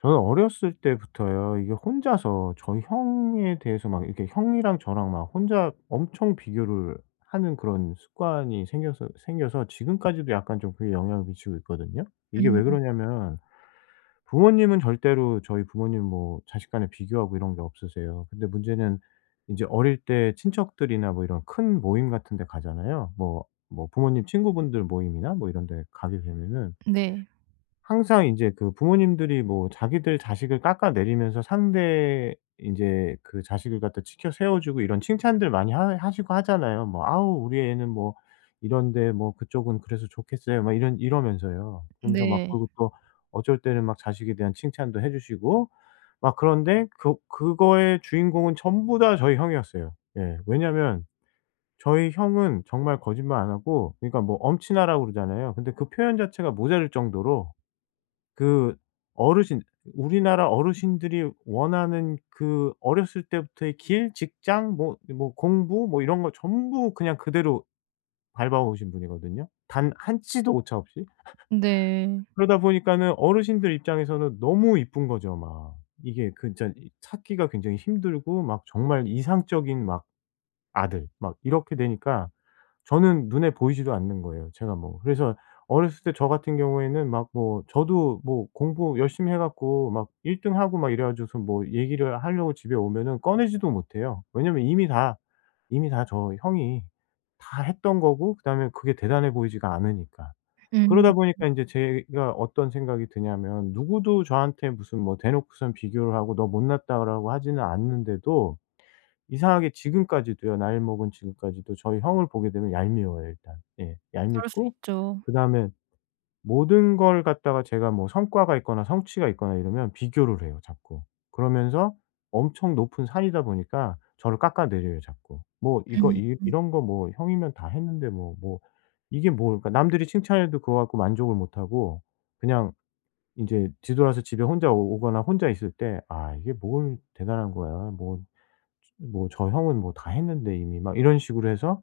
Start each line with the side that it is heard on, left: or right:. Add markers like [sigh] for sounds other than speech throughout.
left: 저는 어렸을 때부터요. 이게 혼자서 저희 형에 대해서 막 이렇게 형이랑 저랑 막 혼자 엄청 비교를 하는 그런 습관이 생겨서 지금까지도 약간 좀 그게 영향을 미치고 있거든요. 이게 왜
right: 음
left: 그러냐면 부모님은 절대로 저희 부모님 뭐 자식 간에 비교하고 이런 게 없으세요. 근데 문제는 이제 어릴 때 친척들이나 뭐 이런 큰 모임 같은 데 가잖아요. 뭐 뭐 부모님 친구분들 모임이나 뭐 이런 데 가게 되면은
right: 네.
left: 항상 이제 그 부모님들이 뭐 자기들 자식을 깎아내리면서 상대 인제 그 자식을 갖다 치켜 세워 주고 이런 칭찬들 많이 하 하시고 하잖아요. 뭐 "아우 우리 애는 뭐 이런데 뭐 그쪽은 그래서 좋겠어요." 막 이런 이러면서요. 그러면서 막,
right: 네.
left: 그리고 또 어쩔 때는 막 자식에 대한 칭찬도 해 주시고 막. 그런데 그 그거의 주인공은 전부 다 저희 형이었어요. 예. 왜냐면 저희 형은 정말 거짓말 안 하고, 그러니까 뭐 엄친아라고 그러잖아요. 근데 그 표현 자체가 모자랄 정도로 그 어르신, 우리나라 어르신들이 원하는 그 어렸을 때부터의 길, 직장 뭐 뭐 공부 뭐 이런 거 전부 그냥 그대로 밟아 오신 분이거든요, 단 한 치도 오차 없이.
right: 네.
left: 그러다 보니까는 어르신들 입장에서는 너무 이쁜 거죠 막. 이게 그 진짜 이 찾기가 굉장히 힘들고 막 정말 이상적인 막 아들 막 이렇게 되니까 저는 눈에 보이지도 않는 거예요 제가 뭐. 그래서 어렸을 때 저 같은 경우에는 막 뭐 저도 뭐 공부 열심히 해 갖고 막 일등 하고 막 이래 가지고서 뭐 얘기를 하려고 집에 오면은 꺼내지도 못해요. 왜냐면 이미 다 저 형이 다 했던 거고, 그다음에 그게 대단해 보이지가 않으니까.
right: 음
left: 그러다 보니까 인제 제가 어떤 생각이 드냐면, 누구도 저한테 무슨 뭐 대놓고선 비교를 하고 "너 못났다."라고 하지는 않는데도 이상하게 지금까지도요, 나이 먹은 지금까지도 저희 형을 보게 되면 얄미워요 일단. 예.
right: 그럴 수
left: 얄밉고,
right: 있죠.
left: 그다음에 모든 걸 갖다가 제가 뭐 성과가 있거나 성취가 있거나 이러면 비교를 해요 자꾸. 그러면서 엄청 높은 산이다 보니까 저를 깎아내려요 자꾸. 뭐 이거
right: 음
left: 이 이런 거 뭐 형이면 다 했는데 뭐 뭐 이게 뭐. 그러니까 남들이 칭찬해도 그거 갖고 만족을 못 하고, 그냥 인제 뒤돌아서 집에 혼자 오 오거나 혼자 있을 때 '아 이게 뭘 대단한 거야. 뭐' 뭐 "저 형은 뭐 다 했는데 이미." 막 이런 식으로 해서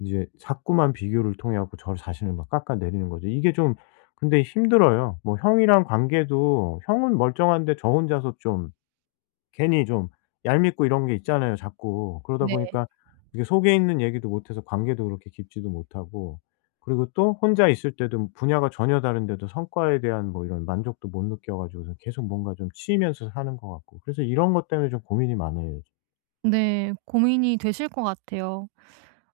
left: 이제 자꾸만 비교를 통해 갖고 저 자신을 막 깎아내리는 거죠. 이게 좀 근데 힘들어요. 뭐 형이랑 관계도 형은 멀쩡한데 저 혼자서 좀 괜히 좀 얄밉고 이런 게 있잖아요 자꾸. 그러다
right: 네.
left: 보니까 이게 속에 있는 얘기도 못 해서 관계도 그렇게 깊지도 못하고, 그리고 또 혼자 있을 때도 분야가 전혀 다른데도 성과에 대한 뭐 이런 만족도 못 느껴 가지고서 계속 뭔가 좀 치이면서 사는 것 같고, 그래서 이런 것 때문에 좀 고민이 많아요.
right: 네. 고민이 되실 것 같아요.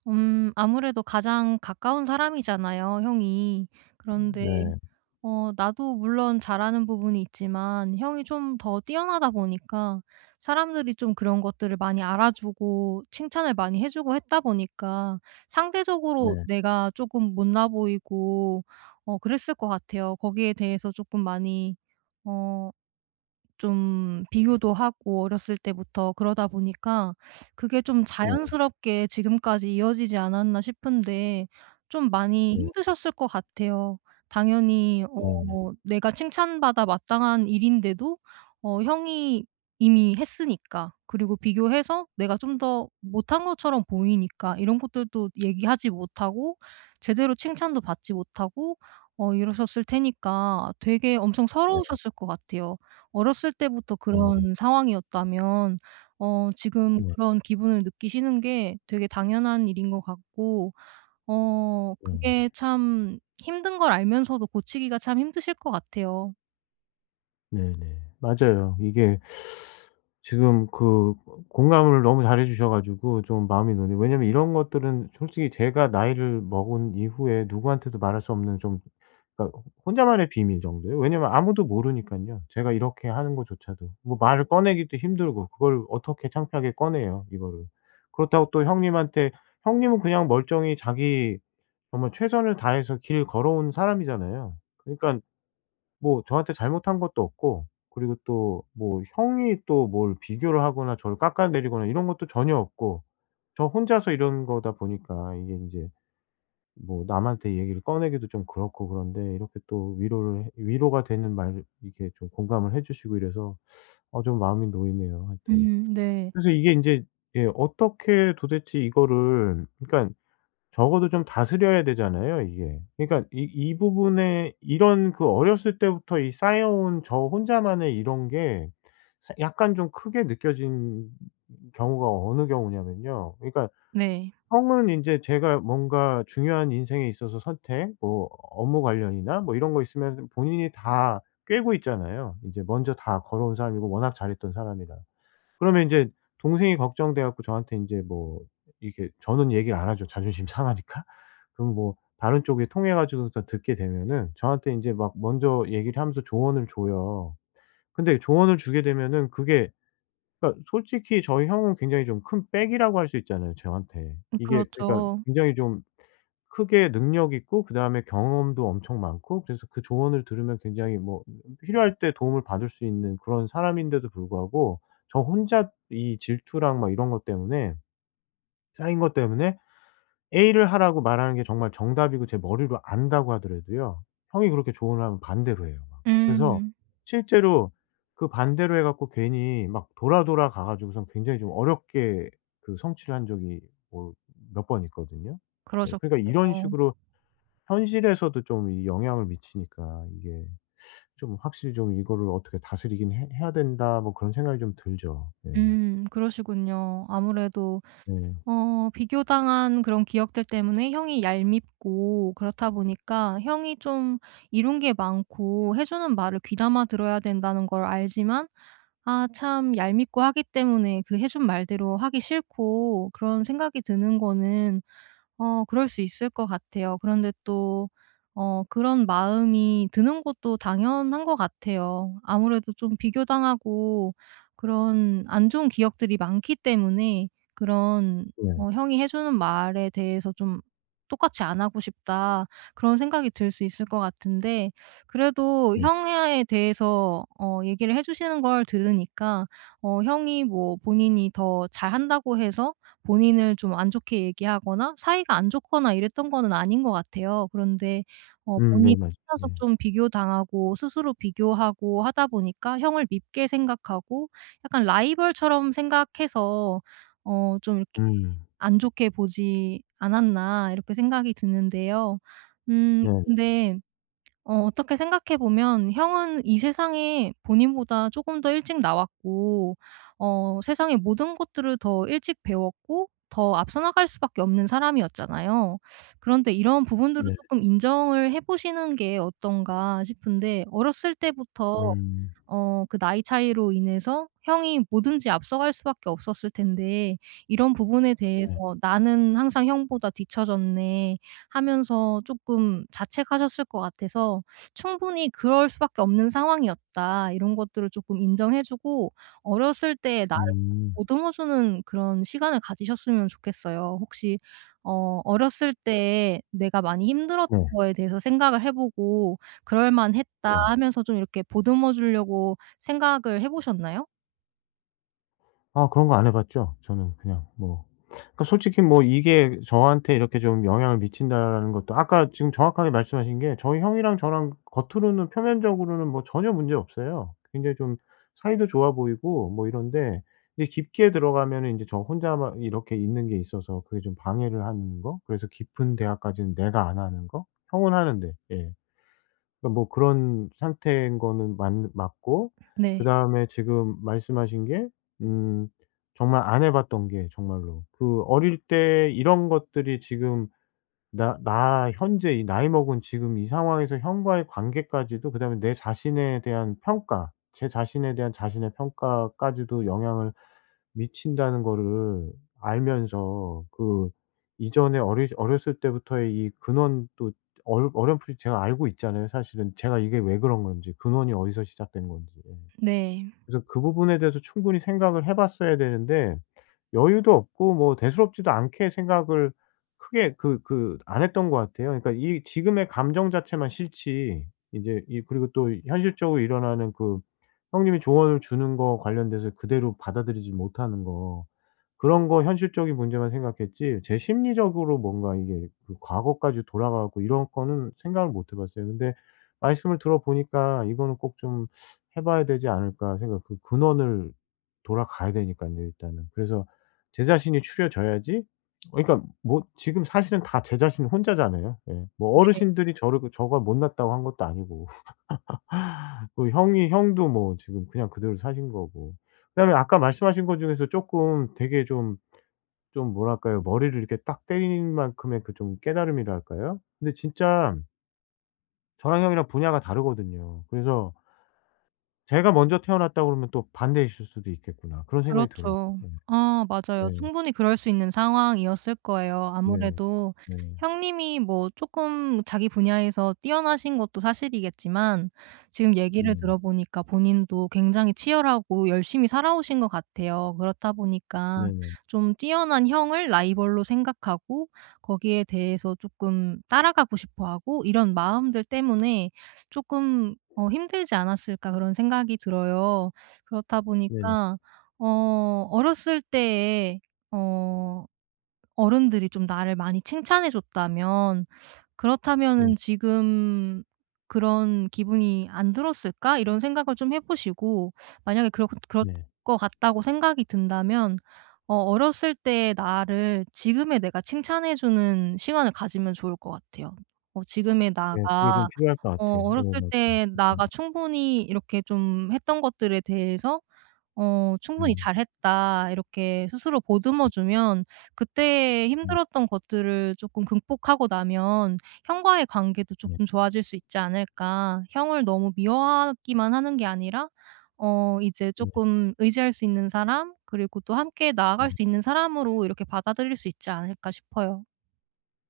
right: 아무래도 가장 가까운 사람이잖아요 형이. 그런데
left: 네.
right: 나도 물론 잘하는 부분이 있지만 형이 좀 더 뛰어나다 보니까 사람들이 좀 그런 것들을 많이 알아주고 칭찬을 많이 해 주고 했다 보니까 상대적으로
left: 네.
right: 내가 조금 못나 보이고 그랬을 것 같아요. 거기에 대해서 조금 많이 어 좀 비교도 하고 어렸을 때부터 그러다 보니까 그게 좀
left: 네.
right: 자연스럽게 지금까지 이어지지 않았나 싶은데 좀 많이
left: 네.
right: 힘드셨을 것 같아요. 당연히
left: 네네.
right: 내가 칭찬받아 마땅한 일인데도 형이 이미 했으니까 그리고 비교해서 내가 좀 더 못한 것처럼 보이니까 이런 것들도 얘기하지 못하고 제대로 칭찬도 받지 못하고 이러셨을 테니까 되게 엄청
left: 네.
right: 서러우셨을 것 같아요. 어렸을 때부터
left: 음.
right: 그런 상황이었다면 지금
left: 네.
right: 그런 기분을 느끼시는 게 되게 당연한 일인 것 같고
left: 네.
right: 그게 참 힘든 걸 알면서도 고치기가 참 힘드실 것 같아요.
left: 네네. 맞아요. 이게 지금 그 공감을 너무 잘해 주셔 가지고 좀 마음이 놓네요. 왜냐면 이런 것들은 솔직히 제가 나이를 먹은 이후에 누구한테도 말할 수 없는 좀, 그러니까 혼자만의 비밀 정도예요. 왜냐면 아무도 모르니깐요. 제가 이렇게 하는 것조차도. 뭐 말을 꺼내기도 힘들고, 그걸 어떻게 창피하게 꺼내요, 이거를. 그렇다고 또 형님한테. 형님은 그냥 멀쩡히 자기 정말 최선을 다해서 길 걸어온 사람이잖아요. 그러니까 뭐 저한테 잘못한 것도 없고, 그리고 또 뭐 형이 또 뭘 비교를 하거나 저를 깎아내리거나 이런 것도 전혀 없고, 저 혼자서 이런 거다 보니까 이게 인제 뭐 남한테 얘기를 꺼내기도 좀 그렇고. 그런데 이렇게 또 위로를 해 위로가 되는 말을 이렇게 좀 공감을 해 주시고 이래서 어 좀 마음이 놓이네요 하여튼.
right: 네.
left: 그래서 이게 인제 예 어떻게 도대체 이거를, 그러니까 적어도 좀 다스려야 되잖아요 이게. 그러니까 이 이 부분에 이런, 그 어렸을 때부터 이 쌓여온 저 혼자만의 이런 게 사 약간 좀 크게 느껴진 경우가 어느 경우냐면요. 그러니까
right: 네.
left: 형은 이제 제가 뭔가 중요한 인생에 있어서 선택 뭐 업무 관련이나 뭐 이런 거 있으면 본인이 다 꿰고 있잖아요. 이제 먼저 다 걸어온 사람이고 워낙 잘했던 사람이라. 그러면 인제 동생이 걱정돼 갖고 저한테 인제 뭐 이렇게. 저는 얘기를 안 하죠, 자존심 상하니까. 그럼 뭐 다른 쪽에 통해 가지고서 듣게 되면은 저한테 인제 막 먼저 얘기를 하면서 조언을 줘요. 근데 조언을 주게 되면은 그게, 그러니까 솔직히 저희 형은 굉장히 좀 큰 백이라고 할 수 있잖아요, 저한테. 이게 그러니까
right: 그렇죠.
left: 굉장히 좀 크게 능력 있고, 그다음에 경험도 엄청 많고. 그래서 그 조언을 들으면 굉장히 뭐 필요할 때 도움을 받을 수 있는 그런 사람인데도 불구하고, 저 혼자 이 질투랑 막 이런 것 때문에, 쌓인 것 때문에 A를 하라고 말하는 게 정말 정답이고 제 머리로 안다고 하더라도요, 형이 그렇게 조언을 하면 반대로 해요 막. 그래서
right: 음.
left: 실제로 그 반대로 해 갖고 괜히 막 돌아 가 가지고선 굉장히 좀 어렵게 그 성취를 한 적이 뭐 몇 번 있거든요. 예 그러니까 이런
right: 그러셨군요.
left: 식으로 현실에서도 좀 이 영향을 미치니까 이게 좀 확실히 좀 '이거를 어떻게 다스리긴 해 해야 된다.' 뭐 그런 생각이 좀 들죠. 예.
right: 그러시군요. 아무래도
left: 네,
right: 비교당한 그런 기억들 때문에 형이 얄밉고 그렇다 보니까 형이 좀 이룬 게 많고 해 주는 말을 귀담아 들어야 된다는 걸 알지만 아 참 얄밉고 하기 때문에 그 해준 말대로 하기 싫고 그런 생각이 드는 거는 그럴 수 있을 것 같아요. 그런데 또 그런 마음이 드는 것도 당연한 것 같아요. 아무래도 좀 비교당하고 그런 안 좋은 기억들이 많기 때문에 그런
left: 네,
right: 형이 해 주는 말에 대해서 좀 '똑같이 안 하고 싶다.' 그런 생각이 들 수 있을 것 같은데 그래도
left: 네.
right: 형에 대해서 얘기를 해 주시는 걸 들으니까 형이 뭐 본인이 더 잘한다고 해서 본인을 좀 안 좋게 얘기하거나 사이가 안 좋거나 이랬던 거는 아닌 것 같아요. 그런데
left: 음.
right: 본인
left: 네. 맞아요.
right: 혼자서
left: 예.
right: 좀 비교당하고 스스로 비교하고 하다 보니까 형을 밉게 생각하고 약간 라이벌처럼 생각해서 좀 이렇게
left: 음.
right: '안 좋게 보지 않았나.' 이렇게 생각이 드는데요.
left: 네네.
right: 근데 어떻게 생각해 보면 형은 이 세상에 본인보다 조금 더 일찍 나왔고 세상의 모든 것들을 더 일찍 배웠고 더 앞서 나갈 수밖에 없는 사람이었잖아요. 그런데 이런 부분들을
left: 네. 네.
right: 조금 인정을 해 보시는 게 어떤가 싶은데 어렸을 때부터
left: 음.
right: 그 나이 차이로 인해서 형이 뭐든지 앞서갈 수밖에 없었을 텐데 이런 부분에 대해서
left: 네.
right: '나는 항상 형보다 뒤처졌네.' 하면서 조금 자책하셨을 것 같아서 '충분히 그럴 수밖에 없는 상황이었다.' 이런 것들을 조금 인정해 주고 어렸을 때 나를
left: 음.
right: 보듬어 주는 그런 시간을 가지셨으면 좋겠어요. 혹시 어렸을 때 내가 많이 힘들었던
left: 네.
right: 거에 대해서 생각을 해 보고 '그럴 만했다.'
left: 네.
right: 하면서 좀 이렇게 보듬어 주려고 생각을 해 보셨나요?
left: 아 그런 거 안 해 봤죠? 저는 그냥 뭐, 그러니까 솔직히 뭐 이게 저한테 이렇게 좀 영향을 미친다라는 것도 아까 지금 정확하게 말씀하신 게, 저희 형이랑 저랑 겉으로는 표면적으로는 뭐 전혀 문제 없어요. 굉장히 좀 사이도 좋아 보이고 뭐 이런데, 이제 깊게 들어가면은 인제 저 혼자만 이렇게 있는 게 있어서 그게 좀 방해를 하는 거, 그래서 깊은 대화까지는 내가 안 하는 거. 형은 하는데. 예. 그러니까 뭐 그런 상태인 거는 맞 맞고,
right: 네.
left: 그다음에 지금 말씀하신 게 음 정말 안 해 봤던 게, 정말로 그 어릴 때 이런 것들이 지금 나 현재 이 나이 먹은 지금 이 상황에서 형과의 관계까지도, 그다음에 내 자신에 대한 평가, 제 자신에 대한 자신의 평가까지도 영향을 미친다는 거를 알면서, 그 이전에 어리 어렸을 때부터의 이 근원도 얼 어렴풋이 제가 알고 있잖아요 사실은. 제가 이게 왜 그런 건지, 근원이 어디서 시작된 건지. 예.
right: 네.
left: 그래서 그 부분에 대해서 충분히 생각을 해 봤어야 되는데 여유도 없고 뭐 대수롭지도 않게 생각을, 크게 그 안 했던 것 같아요. 그러니까 이 지금의 감정 자체만 싫지, 이제 이, 그리고 또 현실적으로 일어나는 그 형님이 조언을 주는 거 관련돼서 그대로 받아들이지 못하는 거, 그런 거 현실적인 문제만 생각했지, 제 심리적으로 뭔가 이게 그 과거까지 돌아가 갖고 이런 거는 생각을 못 해 봤어요. 근데 말씀을 들어 보니까 '이거는 꼭 좀 해 봐야 되지 않을까.' 생각, 그 근원을 돌아가야 되니깐요 일단은. 그래서 제 자신이 추려져야지 어, 그러니까 뭐 지금 사실은 다 제 자신 혼자잖아요. 예. 뭐 어르신들이 저를 그 저가 못났다고 한 것도 아니고 [laughs] 그 형이, 형도 뭐 지금 그냥 그대로 사신 거고. 그다음에 아까 말씀하신 것 중에서 쪼끔 되게 좀 뭐랄까요. 머리를 이렇게 딱 때리는 만큼의 그 좀 깨달음이랄까요? 근데 진짜 저랑 형이랑 분야가 다르거든요. 그래서 제가 먼저 태어났다 그러면 또 반대이실 수도 있겠구나. 그런 생각이 들어요.
right: 그렇죠.
left: 네.
right: 아 맞아요.
left: 네.
right: 충분히 그럴 수 있는 상황이었을 거예요.
left: 네.
right: 아무래도
left: 네.
right: 형님이 뭐 조금 자기 분야에서 뛰어나신 것도 사실이겠지만 지금 얘기를
left: 네.
right: 들어보니까 본인도 굉장히 치열하고 열심히 살아오신 것 같아요. 그렇다 보니까
left: 네네.
right: 좀 뛰어난 형을 라이벌로 생각하고 거기에 대해서 조금 따라가고 싶어하고 이런 마음들 때문에 조금 '힘들지 않았을까.' 그런 생각이 들어요. 그렇다
left: 네네.
right: 보니까 어렸을 때에 어 어른들이 좀 나를 많이 칭찬해 줬다면
left: 네. 네. 네.
right: 그렇다면은 '지금 그런 기분이 안 들었을까?' 이런 생각을 좀 해 보시고 만약에 그렇 그럴
left: 네.
right: 것 같다고 생각이 든다면 어렸을 때의 나를 지금의 내가 칭찬해 주는 시간을 가지면 좋을 것 같아요. 지금의
left: 네. 그게 좀
right: 나가
left: 필요할 것 같아요. 예 맞아요.
right: 어렸을 때
left: 네. 네.
right: 나가 충분히 이렇게 좀 했던 것들에 대해서 '충분히
left: 음.
right: 잘했다.' 이렇게 스스로 보듬어
left: 네.
right: 주면 그때
left: 네.
right: 힘들었던 것들을 조금 극복하고 나면 형과의 관계도
left: 네.
right: 조금 좋아질 수 있지 않을까. 형을 너무 미워하기만 하는 게 아니라 이제
left: 네.
right: 조금 의지할 수 있는 사람 그리고 또 함께 나아갈
left: 네.
right: 수 있는 사람으로 이렇게 받아들일 수 있지 않을까 싶어요.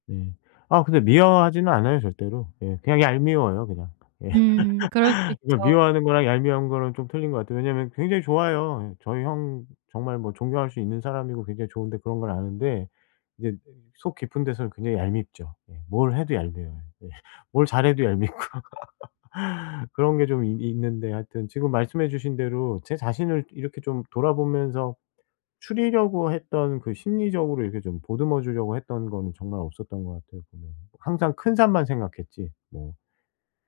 left: 네. 아 근데 미워하지는 않아요 절대로. 예. 그냥 얄미워요 그냥. 예.
right: 음. 그럴 수
left: 그러니까
right: 있죠.
left: 미워하는 거랑 얄미운 거는 좀 틀린 것 같아요. 왜냐하면 굉장히 좋아요. 저희 형 정말 뭐 존경할 수 있는 사람이고 굉장히 좋은데, 그런 걸 아는데 이제 속 깊은 데서는 굉장히 얄밉죠. 예. 뭘 해도 얄미워요. 예. [laughs] 뭘 잘해도 얄밉고 [laughs] 그런 게 좀 있 있는데, 하여튼 지금 말씀해 주신 대로 제 자신을 이렇게 좀 돌아보면서 추리려고 했던 그, 심리적으로 이렇게 좀 보듬어 주려고 했던 거는 정말 없었던 것 같아요 보면. 항상 큰 산만 생각했지 뭐.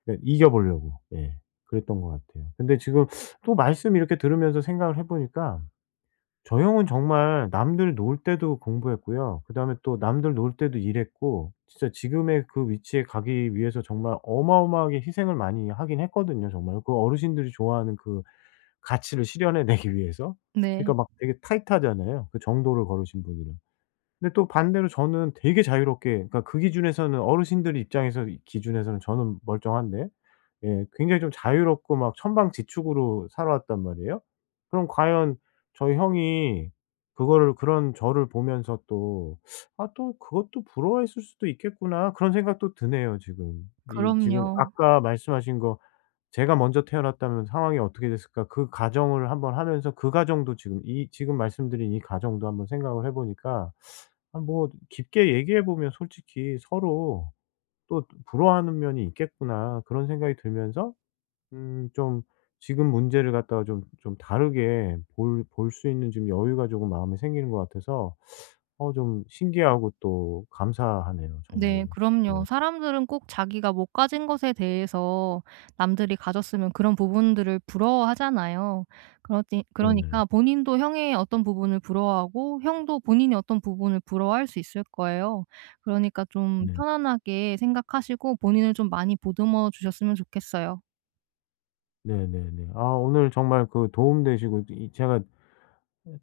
left: 예, 이겨보려고 예 그랬던 것 같아요. 근데 지금 또 말씀 이렇게 들으면서 생각을 해 보니까 저 형은 정말 남들 놀 때도 공부했고요. 그다음에 또 남들 놀 때도 일했고, 진짜 지금의 그 위치에 가기 위해서 정말 어마어마하게 희생을 많이 하긴 했거든요 정말. 그 어르신들이 좋아하는 그 가치를 실현해 내기 위해서.
right: 네.
left: 그러니까 막 되게 타이트하잖아요, 그 정도를 걸으신 분이라. 근데 또 반대로 저는 되게 자유롭게, 그러니까 그 기준에서는, 어르신들 입장에서 이 기준에서는 저는 멀쩡한데, 예 굉장히 좀 자유롭고 막 천방지축으로 살아왔단 말이에요. 그럼 과연 저희 형이 그거를, 그런 저를 보면서 또 '아 또 그것도 부러워했을 수도 있겠구나.' 그런 생각도 드네요 지금. 이 지금
right: 그럼요.
left: 아까 말씀하신 거 제가 먼저 태어났다면 상황이 어떻게 됐을까 그 가정을 한번 하면서, 그 가정도, 지금 이 지금 말씀드린 이 가정도 한번 생각을 해 보니까 아 뭐 깊게 얘기해 보면 솔직히 서로 또 '부러워하는 면이 있겠구나.' 그런 생각이 들면서 좀, 지금 문제를 갖다가 좀 다르게 볼 수 있는 좀 여유가 조금 마음에 생기는 것 같아서 어 좀 신기하고 또 감사하네요 정말로.
right: 네, 그럼요.
left: 네.
right: 사람들은 꼭 자기가 못 가진 것에 대해서 남들이 가졌으면 그런 부분들을 부러워하잖아요.
left: 네네.
right: 그러니까 본인도 형의 어떤 부분을 부러워하고 형도 본인이 어떤 부분을 부러워할 수 있을 거예요. 그러니까 좀
left: 네.
right: 편안하게 생각하시고 본인을 좀 많이 보듬어 주셨으면 좋겠어요.
left: 네네네. 아 오늘 정말 그 도움 되시고, 이 제가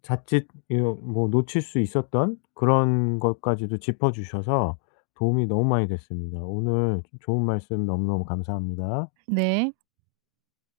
left: 자칫 이거 뭐 놓칠 수 있었던 그런 것까지도 짚어 주셔서 도움이 너무 많이 됐습니다. 오늘 좋은 말씀 너무너무 감사합니다.
right: 네.